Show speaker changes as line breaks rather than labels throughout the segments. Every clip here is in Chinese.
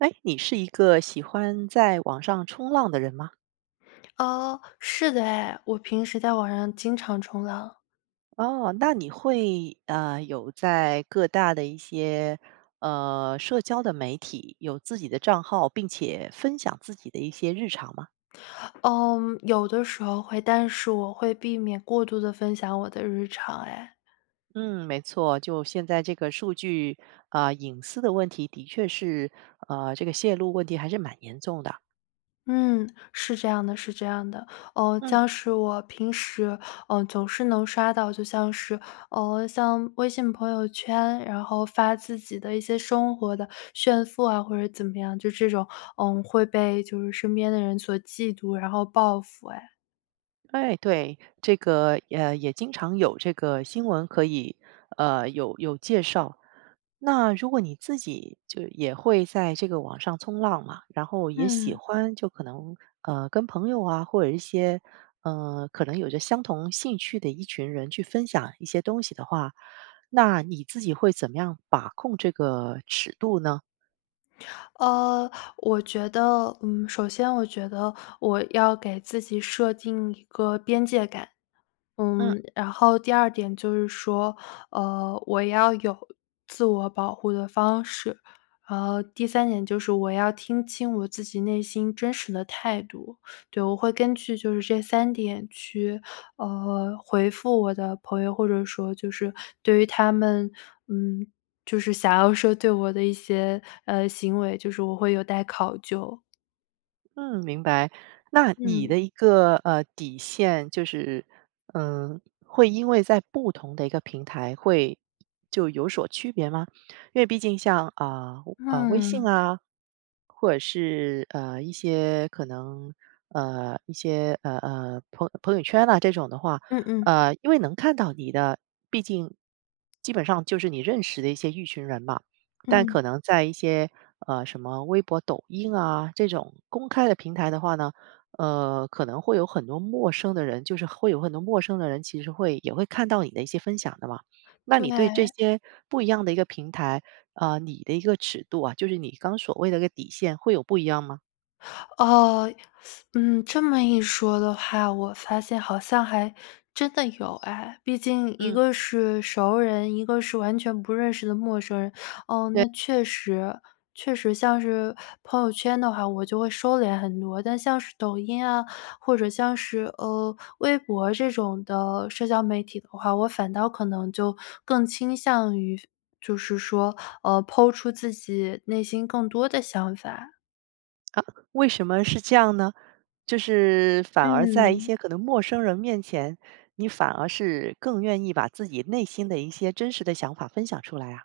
诶，你是一个喜欢在网上冲浪的人吗？
哦，是的哎，我平时在网上经常冲浪。
哦，那你会，呃有在各大的一些，呃社交的媒体有自己的账号，并且分享自己的一些日常吗？
嗯有的时候会，但是我会避免过度地分享我的日常哎。
嗯，没错，就现在这个数据，呃隐私的问题，的确是，呃这个泄露问题还是蛮严重的。
嗯，是这样的是这样的。呃，
嗯。
像是我平时，呃总是能刷到，就像是，呃像微信朋友圈，然后发自己的一些生活的炫富啊，或者怎么样，就这种，呃会被就是身边的人所嫉妒，然后报复哎。
哎，对，这个，呃也经常有这个新闻，可以呃有有介绍。那如果你自己就也会在这个网上冲浪嘛，然后也喜
嗯。
欢，就可能，呃跟朋友啊，或者一些，呃可能有着相同兴趣的一群人去分享一些东西的话，那你自己会怎么样把控这个尺度呢？
呃，我觉得，嗯，首先我觉得我要给自己设定一个边界感。
嗯。
嗯，然后第2点就是说，呃，我要有自我保护的方式。然后第3点就是我要听清我自己内心真实的态度。对，我会根据就是这3点去，呃，回复我的朋友或者说就是对于他们，嗯，就是想要说对我的一些，呃，行为，就是我会有待考究。
嗯，明白，那你
嗯。
的一个，呃，底线就是，嗯，会因为在不同的一个平台会就有所区别吗？因为毕竟像，啊，啊，微信
嗯。
啊，或者是，呃，一些可能，呃，一些，呃呃，朋友朋友圈啊，这种的话，
嗯嗯。
呃，因为能看到你的毕竟基本上就是你认识的一些一群人嘛。但
嗯。
可能在一些，呃，什么微博抖音啊，这种公开的平台的话呢，呃，可能会有很多陌生的人，就是会有很多陌生的人，其实会也会看到你的一些分享的嘛。那你对这
对。
些不一样的一个平台，呃，你的一个尺度啊，就是你刚所谓的一个底线会有不一样吗？
哦，嗯，这么一说的话，我发现好像还真的有哎，毕竟一
嗯。
个是熟人，一个是完全不认识的陌生人，哦，
对。
那确实。确实像是朋友圈的话，我就会收敛很多，但像是抖音啊，或者像是，呃，微博这种的社交媒体的话，我反倒可能就更倾向于就是说，呃，po 出自己内心更多的想法。
啊，为什么是这样呢？就是反而在一
嗯。
些可能陌生人面前，你反而是更愿意把自己内心的一些真实的想法分享出来啊？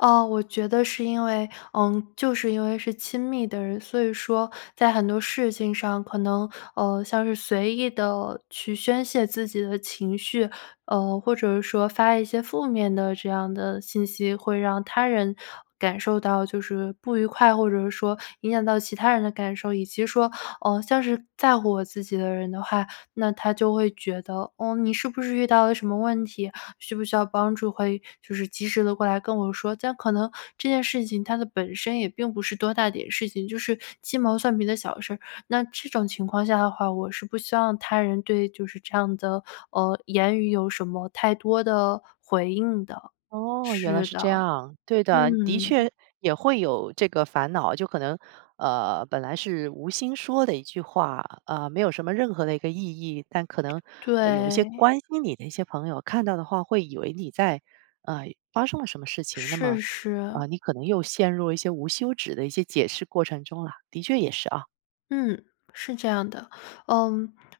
呃，我觉得是因为，呃就是因为是亲密的人，所以说在很多事情上可能，呃像是随意地去宣泄自己的情绪，呃，或者是说发一些负面的这样的信息，会让他人感受到就是不愉快，或者是说影响到其他人的感受。以及说，呃，像是在乎我自己的人的话，那他就会觉得，哦，你是不是遇到了什么问题？需不需要帮助？会就是及时地过来跟我说。这样可能这件事情它的本身也并不是多大点事情，就是鸡毛蒜皮的小事儿。那这种情况下的话，我是不希望他人对就是这样的，呃言语有什么太多的回应的。
哦，原来
是
是这
的，
样！对的，的
嗯。
确也会有这个烦恼。就可能，呃本来是无心说的一句话，呃，没有什么任何的一个意义，但可能有一些
对。
关心你的一些朋友看到的话，会以为你在，呃发生了什么事情，那么，
是是。
呃，你可能又陷入了一些无休止的一些解释过程中啦。的确也是啊。
嗯，是这样的。呃，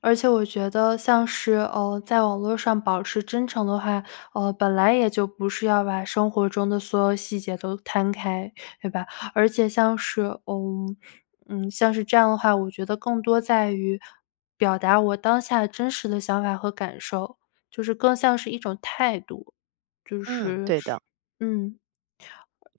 而且我觉得像是，呃在网络上保持真诚的话，呃本来也就不是要把生活中的所有细节都摊开，对吧？而且像是呃嗯像是这样的话，我觉得更多在于表达我当下真实的想法和感受，就是更像是一种态度，就
嗯，
是
对的。
嗯。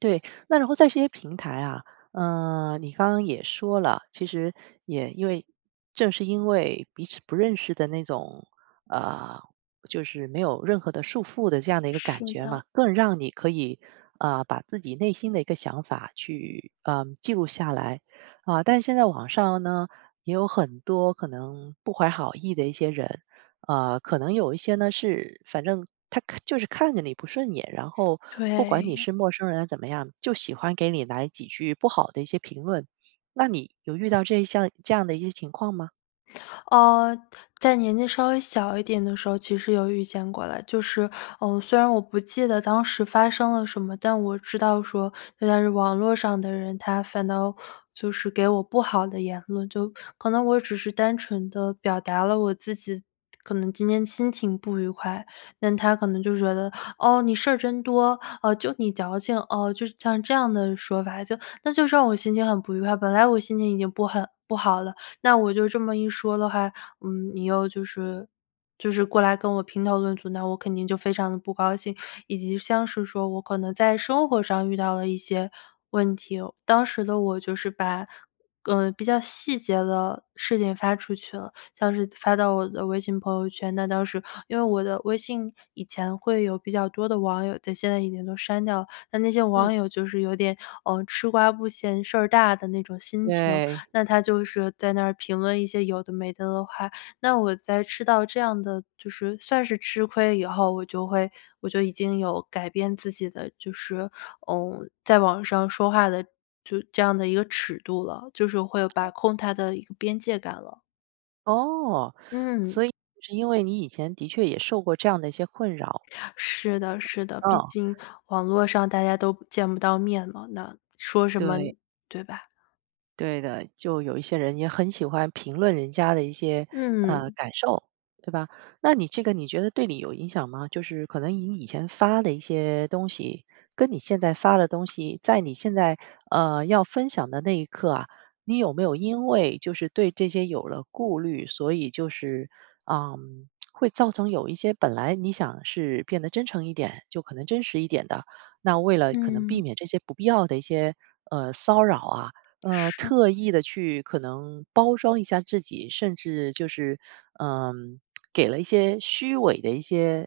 对，那然后在这些平台啊，呃你刚刚也说了，其实也因为正是因为彼此不认识的那种，呃就是没有任何的束缚的这样的一个感
是
觉
的。
嘛，更让你可以，呃，把自己内心的一个想法去，呃记录下来。啊，但现在网上呢，有很多可能不怀好意的一些人，啊可能有一些呢，是反正他看就是看着你不顺眼，然后不管你
对。
是陌生人怎么样，就喜欢给你来几句不好的一些评论。那你有遇到这一项这样的一些情况吗？
呃，在年纪稍微小一点的时候，其实有遇见过了。就是，呃虽然我不记得当时发生了什么，但我知道说有的是网络上的人，他反倒就是给我不好的言论，就可能我只是单纯地表达了我自己可能今天心情不愉快，但他可能就觉得，哦，你事儿真多，呃，就你矫情，哦，就是像这样的说法。就那就是让我心情很不愉快，本来我心情已经不很不好了，那我就这么一说的话，嗯，你又就是就是过来跟我评头论足，那我肯定就非常地不高兴。以及像是说我可能在生活上遇到了一些问题哦，当时的我就是把，呃比较细节的事情发出去了，像是发到我的微信朋友圈，那当时因为我的微信以前会有比较多的网友在，现在已经都删掉了。但那些
嗯。
网友就是有点，呃，吃瓜不嫌事儿大的那种心情，
对。
那他就是在那儿评论一些有的没的的话，那我在吃到这样的就是算是吃亏以后，我就会我就已经有改变自己的，就是，嗯在网上说话的就这样的一个尺度了，就是会把控它的一个边界感了。
哦，
嗯。
所以是因为，你以前的确也受过这样的一些困扰。
是的是的，毕
嗯。
竟网络上大家都见不到面嘛，那说什么？
对。
对吧？
对的，就有一些人也很喜欢评论人家的一些，呃
嗯。
感受，对吧？那你这个你觉得对你有影响吗？就是可能你以前发的一些东西，跟你现在发的东西，在你现在，呃要分享的那一刻啊，你有没有因为就是对这些有了顾虑，所以就是，嗯 会造成有一些本来你想是变得真诚一点就可能真实一点的，那为了可能避
嗯。
免这些不必要的一些，呃骚扰啊，呃
是。
特意地去可能包装一下自己？甚至就是，呃给了一些虚伪的一些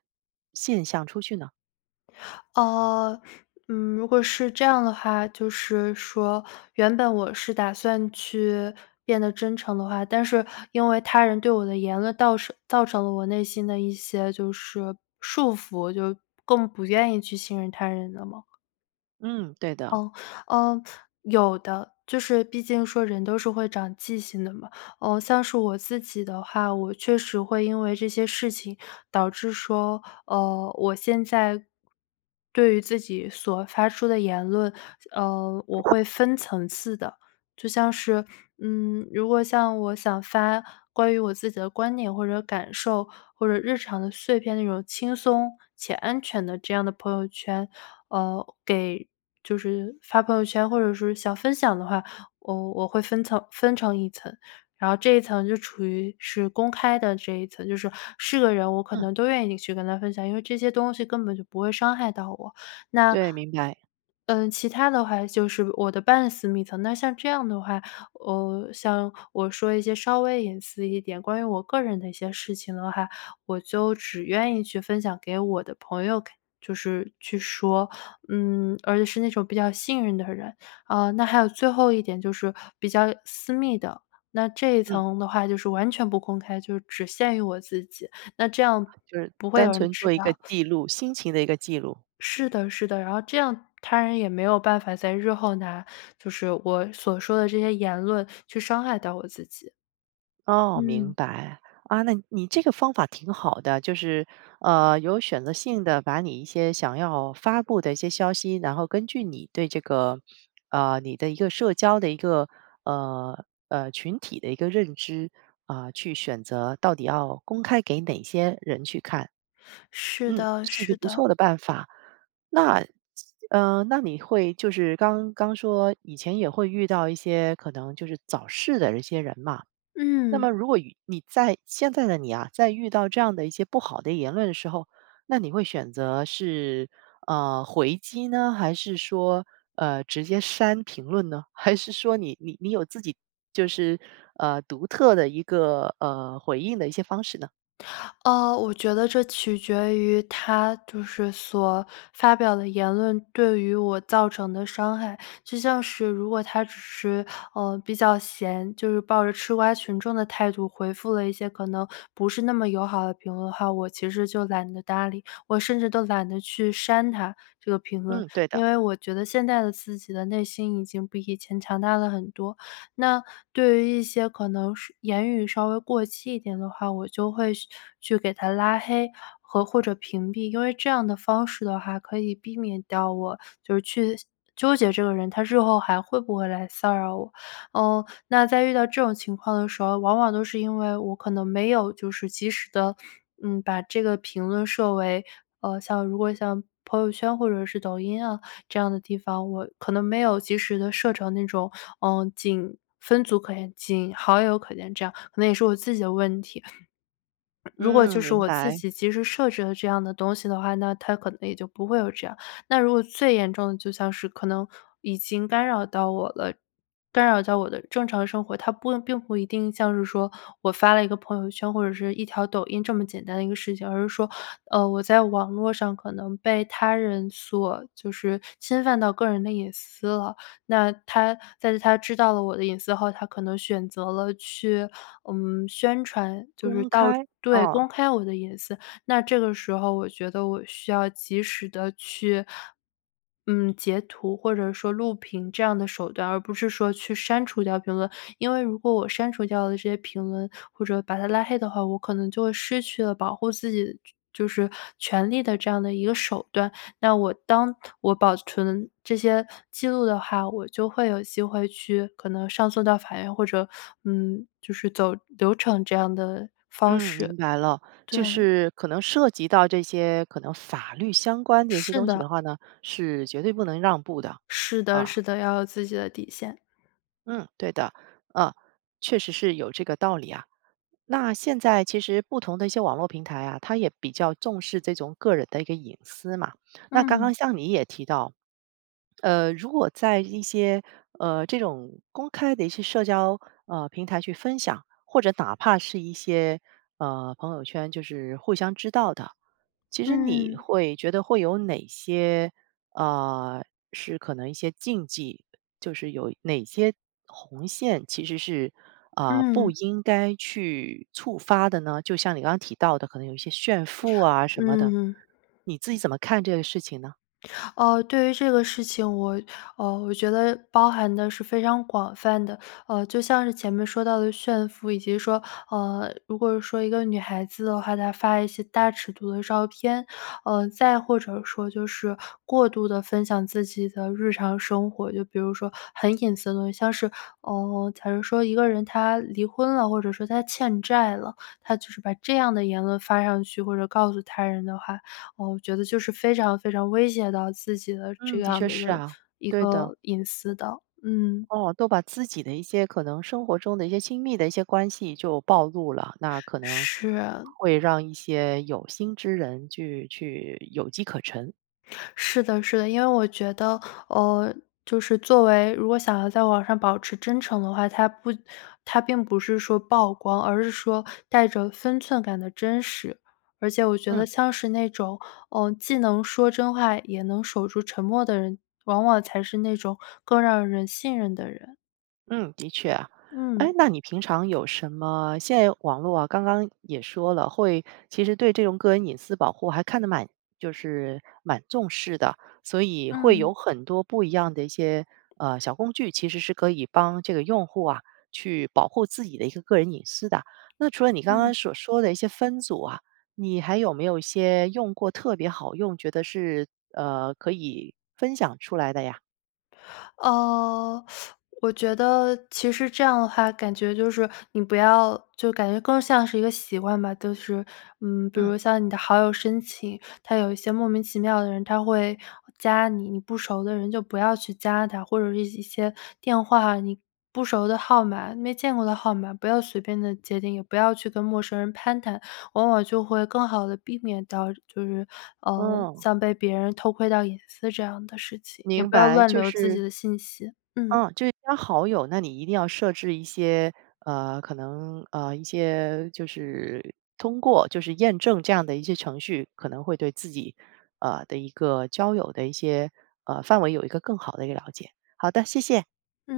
现象出去呢？
呃，嗯，如果是这样的话，就是说，原本我是打算去，变得真诚的话，但是因为他人对我的言论倒是造成了我内心的一些就是，束缚，就更不愿意去信任他人的吗？
嗯，对的。
哦，呃，有的。就是毕竟说人都是会长记性的嘛。呃，像是我自己的话，我确实会因为这些事情，导致说，呃，我现在，对于自己所发出的言论，呃，我会分层次的。就像是，嗯，如果像我想发，关于我自己的观点或者感受，或者日常的碎片的那种轻松、且安全的这样的朋友圈，呃，给就是发朋友圈或者是想分享的话，我，我会分层分成一层。然后这一层就处于是公开的这一层，就是，是个人我可
嗯。
能都愿意你去跟他分享。因为这些东西根本就不会伤害到我。那
对，明白。
呃，其它的话就是我的半私密的，那像这样的话，呃，像我说一些稍微隐私一点关于我个人的一些事情的话，我就只愿意去分享给我的朋友看就是去说，嗯，而且是那种比较幸运的人。呃，那还有最后一点就是比较私密的，那这一
嗯。
层的话，就是完全不公开，就只限于我自己，那这样，
就是
不会
单
有人
纯
知
做一个
道。
记录，心情的一个记录。
是的是的。然后这样他人也没有办法在日后拿就是我所说的这些言论去伤害到我自己。
哦，明
嗯。
白。啊，那你这个方法挺好的，就是，呃，有选择性地把你一些想要发布的一些消息，然后根据你对这个，呃，你的一个社交的一个，呃呃，群体的一个认知，啊，去选择到底要公开给哪些人去看。
是
嗯，
的
是一个
是
不
的。
错的办法。那，这那你会就是刚刚说以前也会遇到一些，可能就是找事的一些人嘛，那
嗯。
么如果遇你在现在的你啊，在遇到这样的一些不好的言论的时候，那你会选择是，呃，回击呢？还是说，呃，直接删评论呢？还是说你你你有自己就是，呃，独特的一个，呃，回应的一些方式呢？
呃，我觉得这取决于他就是所发表的言论对于我造成的伤害，就像是如果他只是，呃，比较闲，就是抱着吃瓜群众的态度回复了一些可能不是那么友好的评论的话，我其实就懒得搭理，我甚至都懒得去删他这个评论。
嗯，对的。
因为我觉得现在的自己的内心已经比以前强大了很多。那对于一些可能是言语稍微过激一点的话，我就会去去给他拉黑和或者屏蔽，因为这样的方式的话可以避免掉我就是去纠结这个人他日后还会不会来骚扰我。呃，那在遇到这种情况的时候，往往都是因为我可能没有就是及时地，嗯，把这个评论设为呃，像如果像朋友圈或者是抖音啊这样的地方，我可能没有及时地设成那种，呃，仅分组可见，仅好友可见这样，可能也是我自己的问题。如果
嗯，
就是
明
我自
白。
己及时设置了这样的东西的话，那他可能也就不会有这样。那如果最严重的就像是可能已经干扰到我了，干扰到我的正常生活，它不并不一定像是说我发了一个朋友圈或者是一条抖音这么简单的一个事情，而是说，呃，我在网络上可能被他人所就是侵犯到个人的隐私了。那他在他知道了我的隐私后，他可能选择了去，嗯，宣传，就是
公
到
开？
对公
啊。
开我的隐私，那这个时候我觉得我需要及时地去，嗯，截图或者说录屏这样的手段，而不是说去删除掉评论，因为如果我删除掉了这些评论，或者把他拉黑的话，我可能就会失去了保护自己就是权利的这样的一个手段。那我当我保存这些记录的话，我就会有机会去可能上诉到法院，或者，嗯，就是走流程这样的方
嗯，明
式。
白了。就
对。
是可能涉及到这些可能法律相关的一些
是
东西
的。
的话呢，是绝对不能让步的，
是的
啊。
是的。要有自己的底线。
嗯，对的。呃，确实是有这个道理啊，那现在其实不同的一些网络平台啊，它也比较重视这种个人的一个隐私嘛，那刚刚
嗯。
像你也提到，呃，如果在一些，呃，这种公开的一些社交，呃，平台去分享，或者哪怕是一些，呃，朋友圈就是互相知道的，其实你
嗯。
会觉得会有哪些，呃，是可能一些禁忌？就是有哪些红线，其实是，呃，不
嗯。
应该去触发的呢？就像你刚刚提到的，可能有一些炫富啊什么的，
嗯。
你自己怎么看这个事情呢？
呃，对于这个事情，我呃，我觉得包含的是非常广泛的，呃，就像是前面说到的炫富，以及说，呃，如果说一个女孩子的话，她发一些大尺度的照片。呃，再或者说就是过度地分享自己的日常生活，就比如说很隐私的东西，像是，呃，假如说一个人他离婚了，或者说他欠债了，他就是把这样的言论发上去或者告诉他人的话，我觉得就是非常非常威胁到自己的这
嗯，的
样
确
的一
是
个
啊。
一
对的。
个隐私的，嗯。
哦，都把自己的一些可能生活中的一些亲密的一些关系就暴露了，那可能
是啊。
会让一些有心之人去去有机可乘。
是的是的，因为我觉得，呃就是作为如果想要在网上保持真诚的话，它不它并不是说曝光，而是说带着分寸感的真实。而且我觉
嗯。
得像是那种，呃，既能说真话也能守住沉默的人，往往才是那种更让人信任的人。
嗯，的确。诶。
嗯。
那你平常有什么现在网络啊，刚刚也说了会其实对这种个人隐私保护还看得蛮就是蛮重视的。所以会有
嗯。
很多不一样的一些，呃小工具，其实是可以帮这个用户啊，去保护自己的一个个人隐私的。那除了你刚
嗯。
刚所说的一些分组啊，你还有没有一些用过特别好用，觉得是，呃可以分享出来的呀？
呃，我觉得其实这样的话，感觉就是你不要就感觉更像是一个习惯吧。就是，嗯，比
嗯。
如像你的好友申请，它有一些莫名其妙的人，他会加你，你不熟的人就不要去加他。或者是一些电话，你不熟的号码，没见过的号码，不要随便地接听。也不要去跟陌生人攀谈，往往就会更好地避免到就是，呃
嗯。
像被别人偷窥到隐私这样的事情，也
明
不要
白，
乱
就
留自
是
己的信息，嗯。
嗯，就是加好友，那你一定要设置一些，呃可能，呃一些就是通过就是验证这样的一些程序，可能会对自己，呃的一个交友的一些，呃，范围有一个更好的一个了解。好的，谢谢。
嗯。